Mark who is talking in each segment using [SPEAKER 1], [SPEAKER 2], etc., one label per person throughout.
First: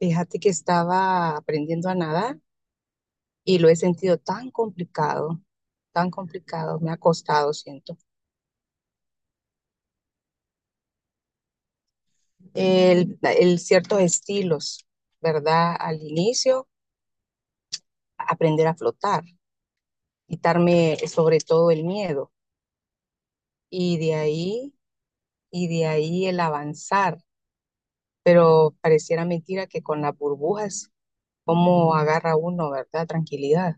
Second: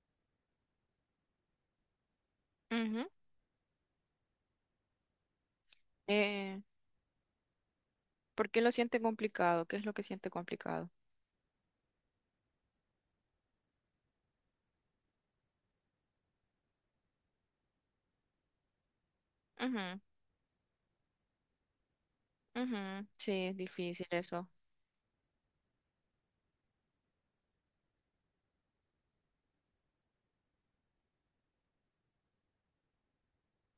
[SPEAKER 1] Fíjate que estaba aprendiendo a nadar
[SPEAKER 2] Ujú.
[SPEAKER 1] y lo he sentido tan
[SPEAKER 2] Eh,
[SPEAKER 1] complicado, me ha costado, siento.
[SPEAKER 2] ¿Por qué lo siente complicado? ¿Qué es lo que siente complicado?
[SPEAKER 1] El ciertos estilos, ¿verdad? Al inicio, aprender a flotar, quitarme sobre todo el miedo
[SPEAKER 2] Ujú, ujú. Sí, es
[SPEAKER 1] y
[SPEAKER 2] difícil
[SPEAKER 1] de
[SPEAKER 2] eso.
[SPEAKER 1] ahí, y de ahí el avanzar. Pero pareciera mentira que con las burbujas, cómo agarra uno, ¿verdad? Tranquilidad,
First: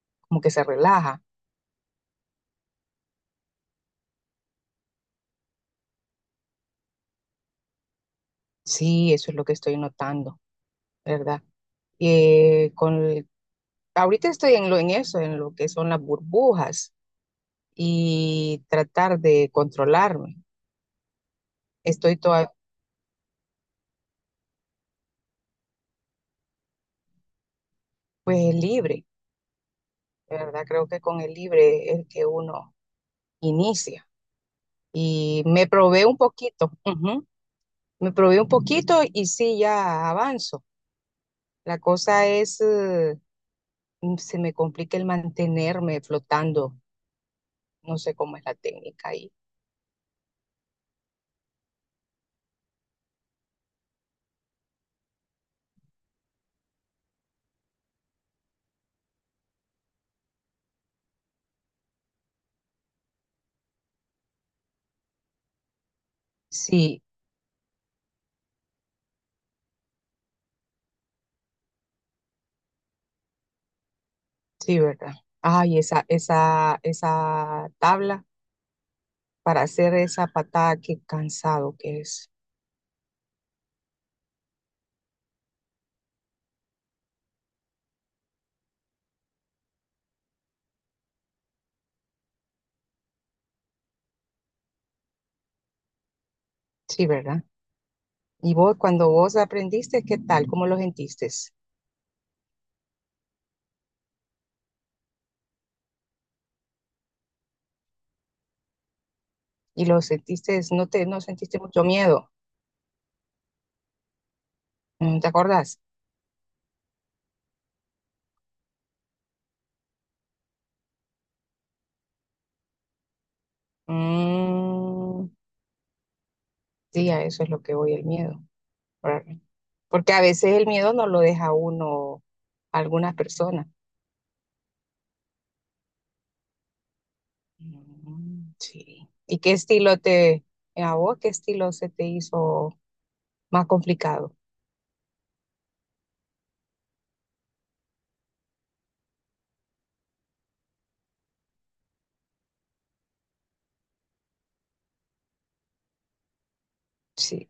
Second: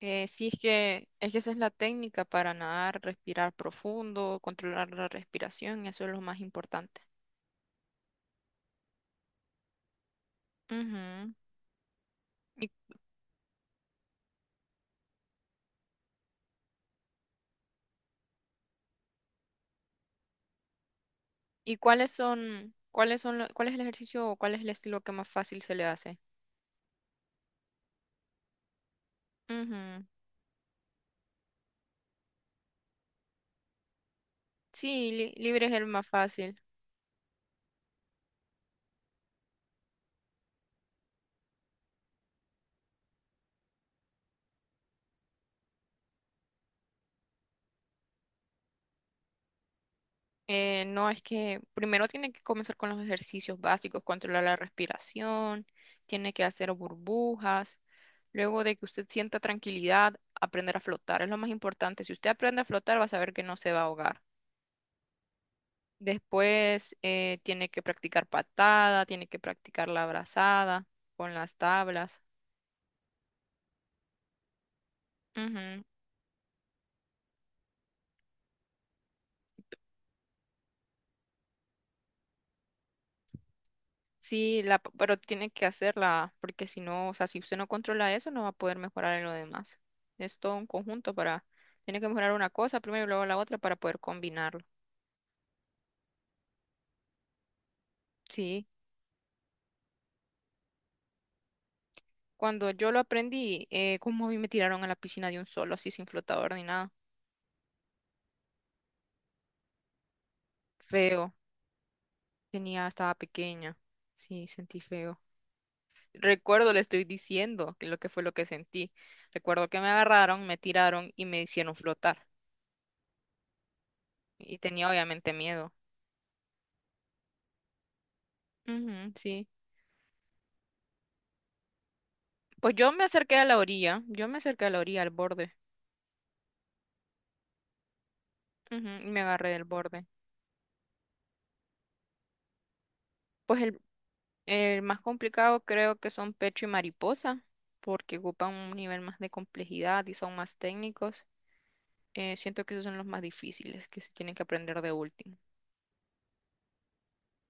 [SPEAKER 1] como
[SPEAKER 2] Sí,
[SPEAKER 1] que
[SPEAKER 2] es
[SPEAKER 1] se
[SPEAKER 2] que,
[SPEAKER 1] relaja.
[SPEAKER 2] es que esa es la técnica para nadar, respirar profundo, controlar la respiración, eso es lo más importante.
[SPEAKER 1] Sí, eso es lo que estoy notando,
[SPEAKER 2] Ujú.
[SPEAKER 1] ¿verdad?
[SPEAKER 2] ¿Y,
[SPEAKER 1] eh, con, ahorita estoy en en eso, en lo que son las burbujas y tratar de controlarme. Estoy toda,
[SPEAKER 2] cuál es el ejercicio o cuál es el estilo que más fácil se le hace?
[SPEAKER 1] pues libre,
[SPEAKER 2] Ujú.
[SPEAKER 1] ¿verdad? Creo que con el libre es que uno inicia.
[SPEAKER 2] Sí,
[SPEAKER 1] Y
[SPEAKER 2] libre
[SPEAKER 1] me
[SPEAKER 2] es el
[SPEAKER 1] probé
[SPEAKER 2] más
[SPEAKER 1] un
[SPEAKER 2] fácil.
[SPEAKER 1] poquito, ujú. Me probé un poquito y sí, ya avanzo. La cosa es, se me complica el mantenerme flotando. No sé cómo es la técnica ahí.
[SPEAKER 2] No, es que primero tiene que comenzar con los ejercicios básicos, controlar la respiración, tiene que hacer burbujas. Luego de que usted sienta tranquilidad, aprender a flotar es lo más importante. Si usted aprende a flotar, va a saber que no se va a ahogar. Después
[SPEAKER 1] Sí,
[SPEAKER 2] tiene que practicar patada, tiene que practicar la abrazada con las tablas.
[SPEAKER 1] sí, ¿verdad? Ay,
[SPEAKER 2] Ujú.
[SPEAKER 1] esa tabla, para hacer esa patada, qué cansado que es.
[SPEAKER 2] Sí, pero tiene que hacerla, porque si no, o sea, si usted no controla eso, no va a poder mejorar en lo demás. Es todo un conjunto para, tiene que mejorar una cosa primero y luego la otra para poder combinarlo.
[SPEAKER 1] Sí, ¿verdad? Y
[SPEAKER 2] Sí,
[SPEAKER 1] vos, cuando vos aprendiste, ¿qué tal? ¿Cómo lo sentiste?
[SPEAKER 2] cuando yo lo aprendí, como a mí me tiraron a la piscina de un solo, así sin flotador ni nada.
[SPEAKER 1] Y lo sentiste,
[SPEAKER 2] Feo,
[SPEAKER 1] no sentiste mucho miedo.
[SPEAKER 2] tenía, estaba pequeña. Sí, sentí
[SPEAKER 1] Mm,
[SPEAKER 2] feo.
[SPEAKER 1] ¿te acordás?
[SPEAKER 2] Recuerdo, le estoy diciendo que lo que fue lo que sentí. Recuerdo que me agarraron, me tiraron y me hicieron flotar. Y tenía
[SPEAKER 1] Mm,
[SPEAKER 2] obviamente miedo.
[SPEAKER 1] sí, a eso es lo que voy, el miedo,
[SPEAKER 2] Ujú,
[SPEAKER 1] ¿verdad?
[SPEAKER 2] sí.
[SPEAKER 1] Porque a veces el miedo no lo deja uno
[SPEAKER 2] Pues
[SPEAKER 1] a
[SPEAKER 2] yo me
[SPEAKER 1] algunas
[SPEAKER 2] acerqué a la
[SPEAKER 1] personas.
[SPEAKER 2] orilla, yo me acerqué a la orilla, al borde,
[SPEAKER 1] Mm,
[SPEAKER 2] ujú,
[SPEAKER 1] sí.
[SPEAKER 2] y me
[SPEAKER 1] ¿Y
[SPEAKER 2] agarré
[SPEAKER 1] qué
[SPEAKER 2] del
[SPEAKER 1] estilo
[SPEAKER 2] borde.
[SPEAKER 1] te, a vos, qué estilo se te hizo
[SPEAKER 2] Pues
[SPEAKER 1] más complicado?
[SPEAKER 2] el más complicado creo que son pecho y mariposa, porque ocupan un nivel más de complejidad y son más técnicos. Siento que esos son los más difíciles, que se tienen que aprender de último.
[SPEAKER 1] Sí.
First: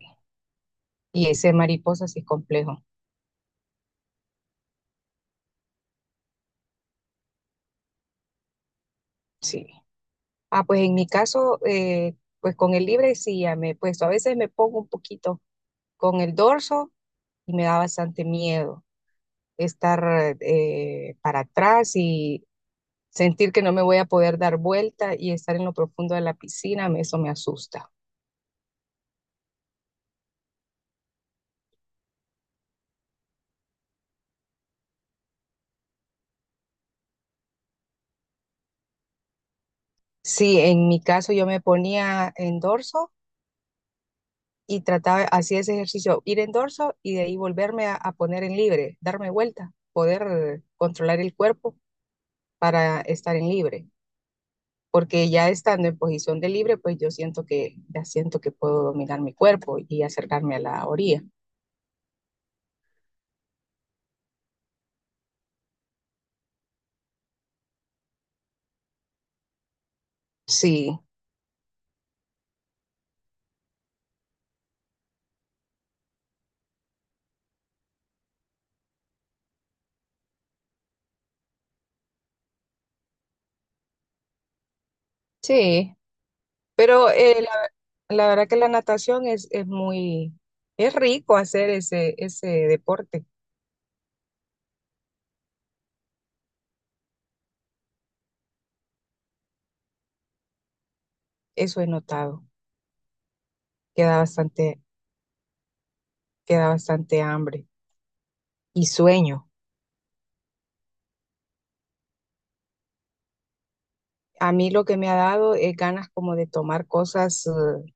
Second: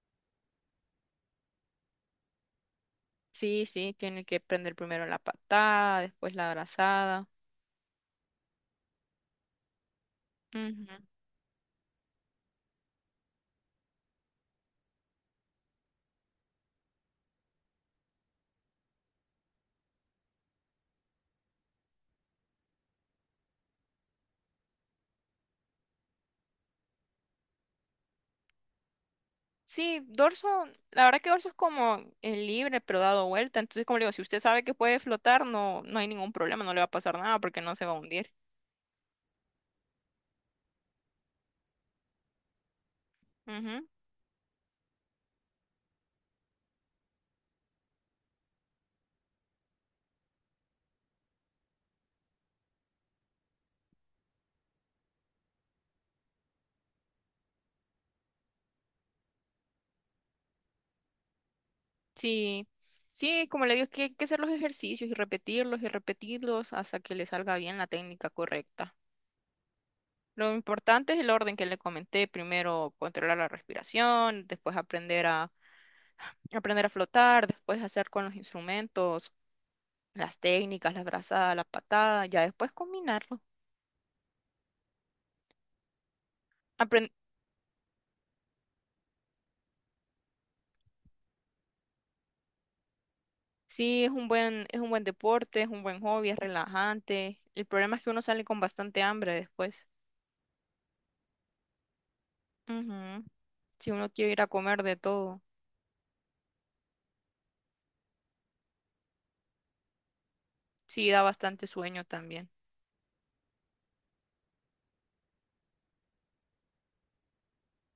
[SPEAKER 1] Y ese mariposa sí es complejo.
[SPEAKER 2] Sí, sí, tienen que aprender primero la patada, después la abrazada.
[SPEAKER 1] Sí. Ah, pues
[SPEAKER 2] Ujú.
[SPEAKER 1] en mi caso, pues con el libre sí ya me he puesto. A veces me pongo un poquito con el dorso y me da bastante miedo estar para atrás y sentir que no me voy a poder dar vuelta y estar en lo profundo de la piscina, eso me asusta.
[SPEAKER 2] Sí, dorso, la verdad que dorso es como el libre, pero dado vuelta. Entonces, como le digo, si usted sabe que puede flotar, no, no hay ningún problema, no le va a pasar nada porque no se va a hundir.
[SPEAKER 1] Sí, en mi caso yo me ponía en dorso
[SPEAKER 2] Ujú,
[SPEAKER 1] y trataba, hacía ese ejercicio, ir en dorso y de ahí volverme a poner en libre, darme vuelta, poder controlar el cuerpo para estar en libre, porque ya estando en posición de libre, pues yo siento que ya siento que puedo dominar mi cuerpo y acercarme a la orilla.
[SPEAKER 2] sí, sí, como le digo, es que hay que hacer los ejercicios y repetirlos hasta que le salga bien la técnica correcta. Lo
[SPEAKER 1] Sí,
[SPEAKER 2] importante es el orden que le comenté, primero controlar la respiración, después aprender a aprender a flotar, después hacer con los instrumentos, las técnicas, las brazadas, la patada, ya después combinarlo.
[SPEAKER 1] sí, pero
[SPEAKER 2] Apren-
[SPEAKER 1] la verdad que la natación es muy, es rico hacer ese deporte.
[SPEAKER 2] sí, es un buen deporte, es un buen hobby, es relajante. El problema es que uno sale con bastante hambre después.
[SPEAKER 1] Eso he notado,
[SPEAKER 2] Ujú, si uno
[SPEAKER 1] queda
[SPEAKER 2] quiere ir a
[SPEAKER 1] bastante,
[SPEAKER 2] comer de todo.
[SPEAKER 1] queda bastante hambre y sueño.
[SPEAKER 2] Sí, da bastante sueño también.
[SPEAKER 1] A mí lo que me ha dado es ganas como de tomar cosas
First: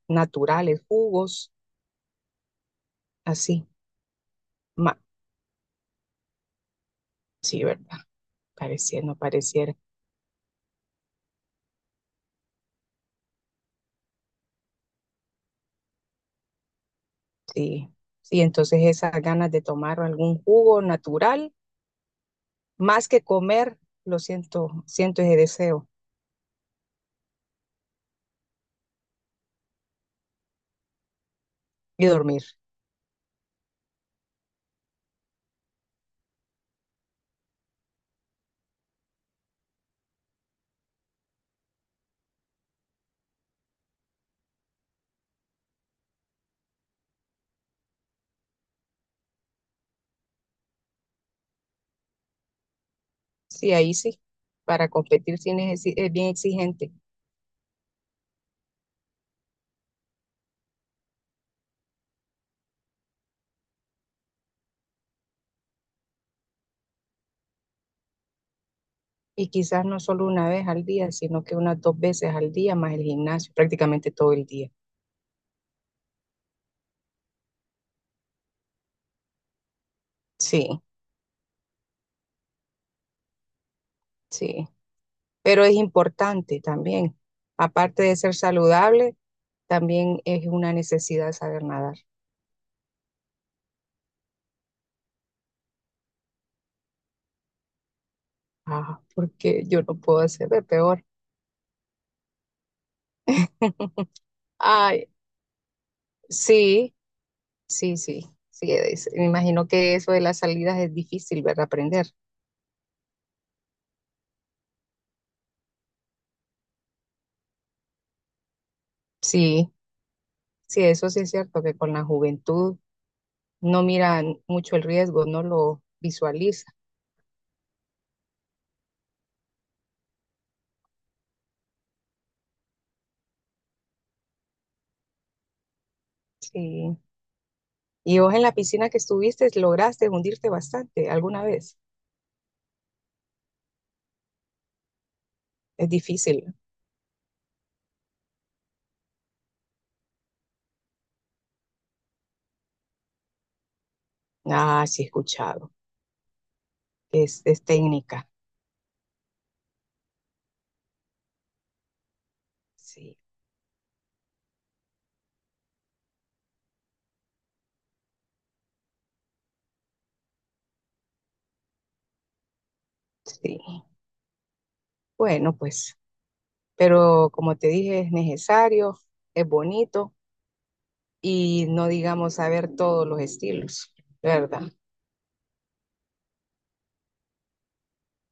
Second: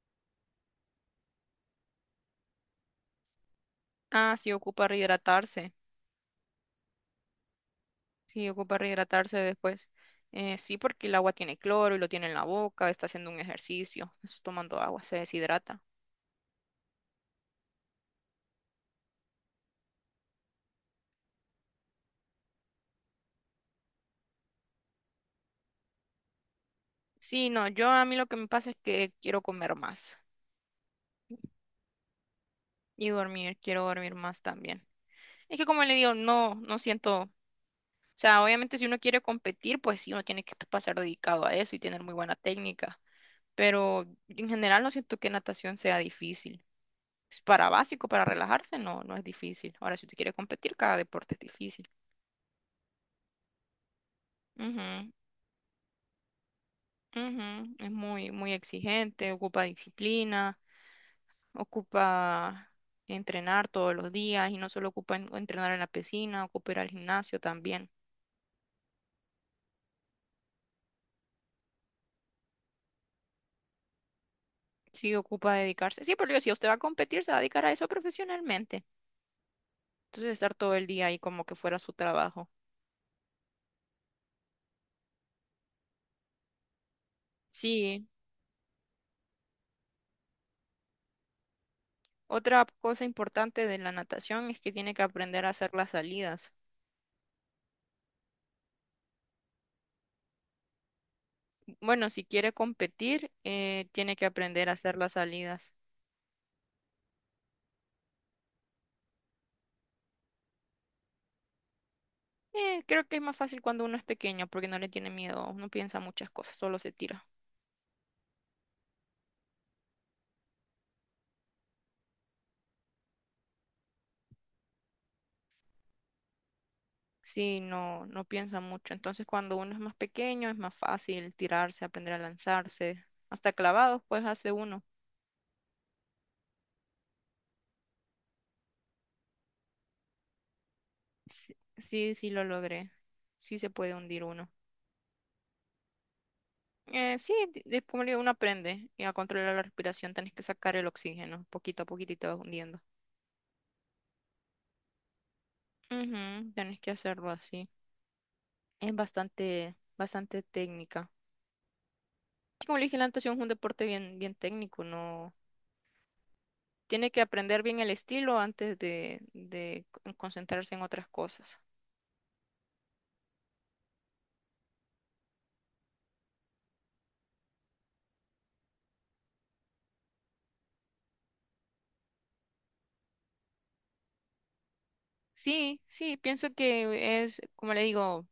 [SPEAKER 1] naturales, jugos, así.
[SPEAKER 2] Ah, sí, ocupa
[SPEAKER 1] Ma-
[SPEAKER 2] rehidratarse.
[SPEAKER 1] sí, ¿verdad?
[SPEAKER 2] Sí, ocupa
[SPEAKER 1] Pareciera, no
[SPEAKER 2] rehidratarse
[SPEAKER 1] pareciera.
[SPEAKER 2] después. Sí, porque el agua tiene cloro y lo tiene en la boca, está haciendo un ejercicio, está tomando agua, se deshidrata.
[SPEAKER 1] Sí, sí, entonces esas ganas de tomar algún jugo natural, más que comer, lo siento, siento ese deseo.
[SPEAKER 2] Sí, no, yo a mí lo que me pasa es que quiero comer más
[SPEAKER 1] Y dormir.
[SPEAKER 2] y dormir, quiero dormir más también. Es que como le digo, no, no siento, o sea, obviamente si uno quiere competir, pues sí, uno tiene que pasar dedicado a eso y tener muy buena técnica, pero en general no siento que natación sea difícil. Es para básico, para relajarse, no, no es difícil. Ahora, si usted quiere competir, cada deporte es difícil.
[SPEAKER 1] Sí, ahí sí. Para
[SPEAKER 2] Ujú,
[SPEAKER 1] competir es bien exigente.
[SPEAKER 2] ujú, es muy, muy exigente, ocupa disciplina, ocupa entrenar todos los días y no solo ocupa entrenar en la piscina, ocupa ir al gimnasio también.
[SPEAKER 1] Y quizás no solo una vez al día, sino que unas dos veces al día, más el gimnasio, prácticamente todo el día.
[SPEAKER 2] Sí, ocupa dedicarse. Sí, pero si usted va a competir, se va a dedicar a eso profesionalmente. Entonces, estar todo
[SPEAKER 1] Sí,
[SPEAKER 2] el día ahí como que fuera su trabajo.
[SPEAKER 1] sí, pero es importante también. Aparte
[SPEAKER 2] Sí,
[SPEAKER 1] de ser saludable, también es una necesidad saber nadar.
[SPEAKER 2] otra cosa importante de la natación es que tiene que aprender a hacer las salidas.
[SPEAKER 1] Ah, porque yo no puedo hacer de peor.
[SPEAKER 2] Bueno, si quiere competir, tiene que aprender a hacer
[SPEAKER 1] Ay,
[SPEAKER 2] las salidas.
[SPEAKER 1] sí, sí, sí, sí. Me imagino que eso de las salidas es difícil, ¿verdad? Aprender.
[SPEAKER 2] Creo que es más fácil cuando uno es pequeño porque no le tiene miedo, no piensa muchas cosas, solo se tira.
[SPEAKER 1] Sí, sí, eso sí es cierto, que con la juventud no miran mucho el riesgo, no lo visualiza.
[SPEAKER 2] Sí, no, no piensa mucho. Entonces, cuando uno es más pequeño, es más fácil tirarse, aprender a lanzarse. Hasta clavados, pues hace uno.
[SPEAKER 1] Sí. Y vos en la piscina que estuviste, lograste hundirte bastante alguna
[SPEAKER 2] Sí,
[SPEAKER 1] vez.
[SPEAKER 2] sí, sí lo logré. Sí se puede hundir uno.
[SPEAKER 1] Es difícil.
[SPEAKER 2] Sí, como le digo, uno aprende y a controlar la respiración tenés que sacar el oxígeno poquito a poquito y te vas hundiendo.
[SPEAKER 1] Ah, sí, he escuchado.
[SPEAKER 2] Ujú, tenés que hacerlo
[SPEAKER 1] Es
[SPEAKER 2] así.
[SPEAKER 1] técnica.
[SPEAKER 2] Es bastante, bastante técnica. Sí, como le dije, la
[SPEAKER 1] Sí,
[SPEAKER 2] natación es un deporte bien, bien técnico, no tiene que aprender bien el estilo antes de, concentrarse en otras cosas.
[SPEAKER 1] sí. Bueno, pues, pero como te dije, es necesario, es bonito y no digamos saber todos los estilos, ¿verdad?
[SPEAKER 2] Sí, sí, pienso que es, como le digo,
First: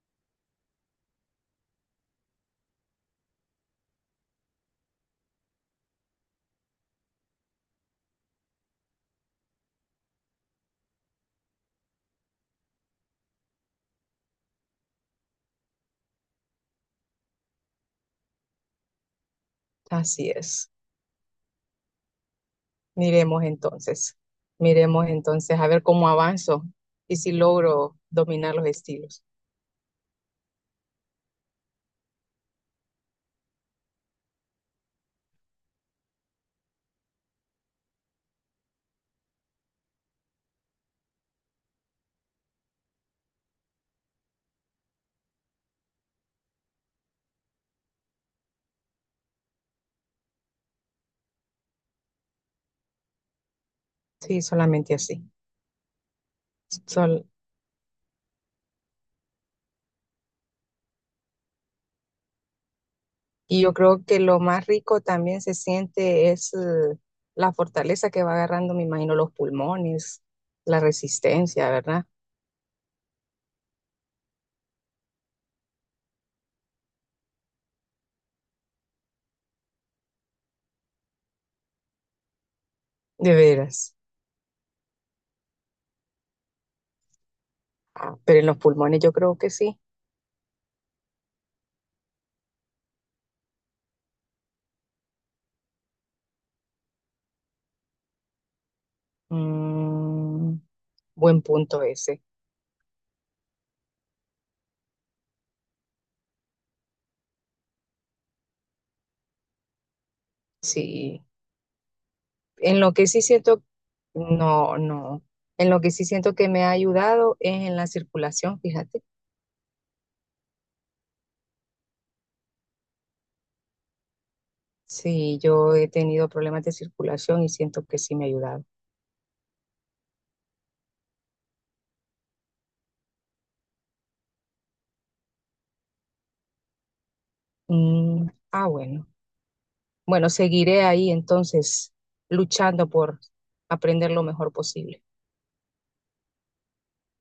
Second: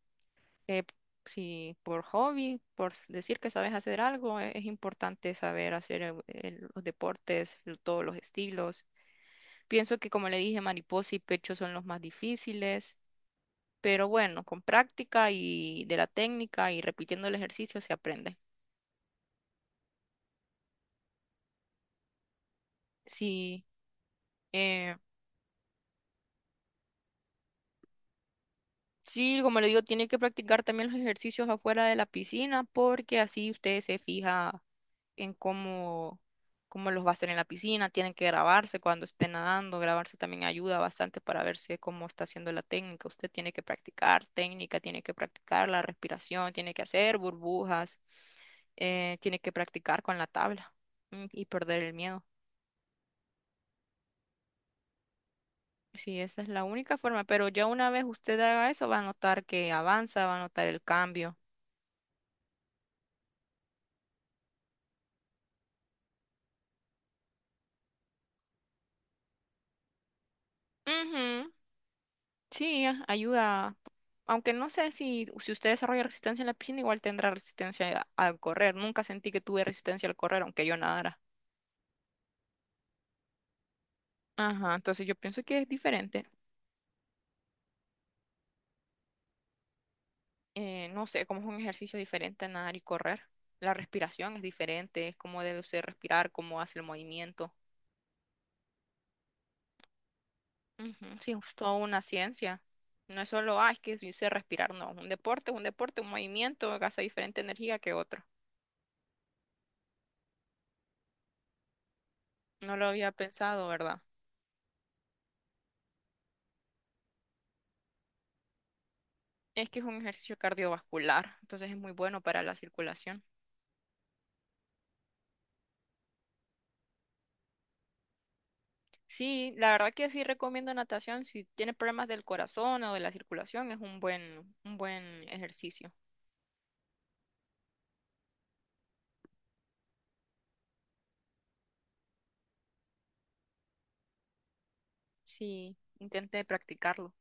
[SPEAKER 2] eh, si por hobby, decir que sabes hacer algo, es, importante saber hacer los deportes, todos los estilos. Pienso que, como le dije, mariposa y pecho son los más difíciles. Pero bueno, con práctica y de la técnica y repitiendo el ejercicio se aprende.
[SPEAKER 1] Así es. Miremos
[SPEAKER 2] Sí,
[SPEAKER 1] entonces,
[SPEAKER 2] eh,
[SPEAKER 1] miremos entonces a ver cómo avanzo y si logro dominar los estilos.
[SPEAKER 2] sí, como le digo, tiene que practicar también los ejercicios afuera de la piscina porque así usted se fija en cómo, cómo los va a hacer en la piscina. Tienen que grabarse cuando esté nadando. Grabarse también ayuda bastante para verse cómo está haciendo la técnica. Usted tiene que practicar técnica, tiene que practicar la respiración, tiene que hacer burbujas, tiene que practicar con la tabla y perder el miedo.
[SPEAKER 1] Sí, solamente así.
[SPEAKER 2] Sí, esa es la única forma,
[SPEAKER 1] Sol-
[SPEAKER 2] pero ya una vez usted haga eso, va a notar que avanza, va a notar el cambio.
[SPEAKER 1] y yo creo que lo más rico también se siente es la fortaleza que va agarrando, me imagino, los pulmones, la
[SPEAKER 2] Ujú,
[SPEAKER 1] resistencia, ¿verdad?
[SPEAKER 2] sí, ayuda. Aunque no sé si, si usted desarrolla resistencia en la piscina, igual tendrá resistencia al correr. Nunca sentí que tuve resistencia al correr, aunque yo nadara.
[SPEAKER 1] De veras.
[SPEAKER 2] Ajá, entonces yo pienso que es diferente.
[SPEAKER 1] Ah, pero en los pulmones yo creo que sí.
[SPEAKER 2] No sé, como es un ejercicio diferente a nadar y correr. La respiración es diferente, es cómo debe usted respirar, cómo hace el movimiento.
[SPEAKER 1] Mm,
[SPEAKER 2] Ujú, sí,
[SPEAKER 1] buen
[SPEAKER 2] es toda
[SPEAKER 1] punto
[SPEAKER 2] una
[SPEAKER 1] ese.
[SPEAKER 2] ciencia. No es solo, ah, es que sí sé respirar, no. Un deporte, es un deporte, un movimiento gasta diferente energía que otro.
[SPEAKER 1] Sí.
[SPEAKER 2] No
[SPEAKER 1] En
[SPEAKER 2] lo
[SPEAKER 1] lo que
[SPEAKER 2] había
[SPEAKER 1] sí siento,
[SPEAKER 2] pensado, ¿verdad?
[SPEAKER 1] no, no. En lo que sí siento que me ha ayudado es en la circulación, fíjate.
[SPEAKER 2] Es que es un ejercicio cardiovascular, entonces es muy bueno para la circulación.
[SPEAKER 1] Sí, yo he tenido problemas de circulación y siento que sí me ha ayudado.
[SPEAKER 2] Sí, la verdad que sí recomiendo natación. Si tiene problemas del corazón o de la circulación, es un buen ejercicio.
[SPEAKER 1] Mm, ah, bueno. Bueno, seguiré ahí entonces luchando por aprender lo mejor posible.
[SPEAKER 2] Sí, intenté practicarlo.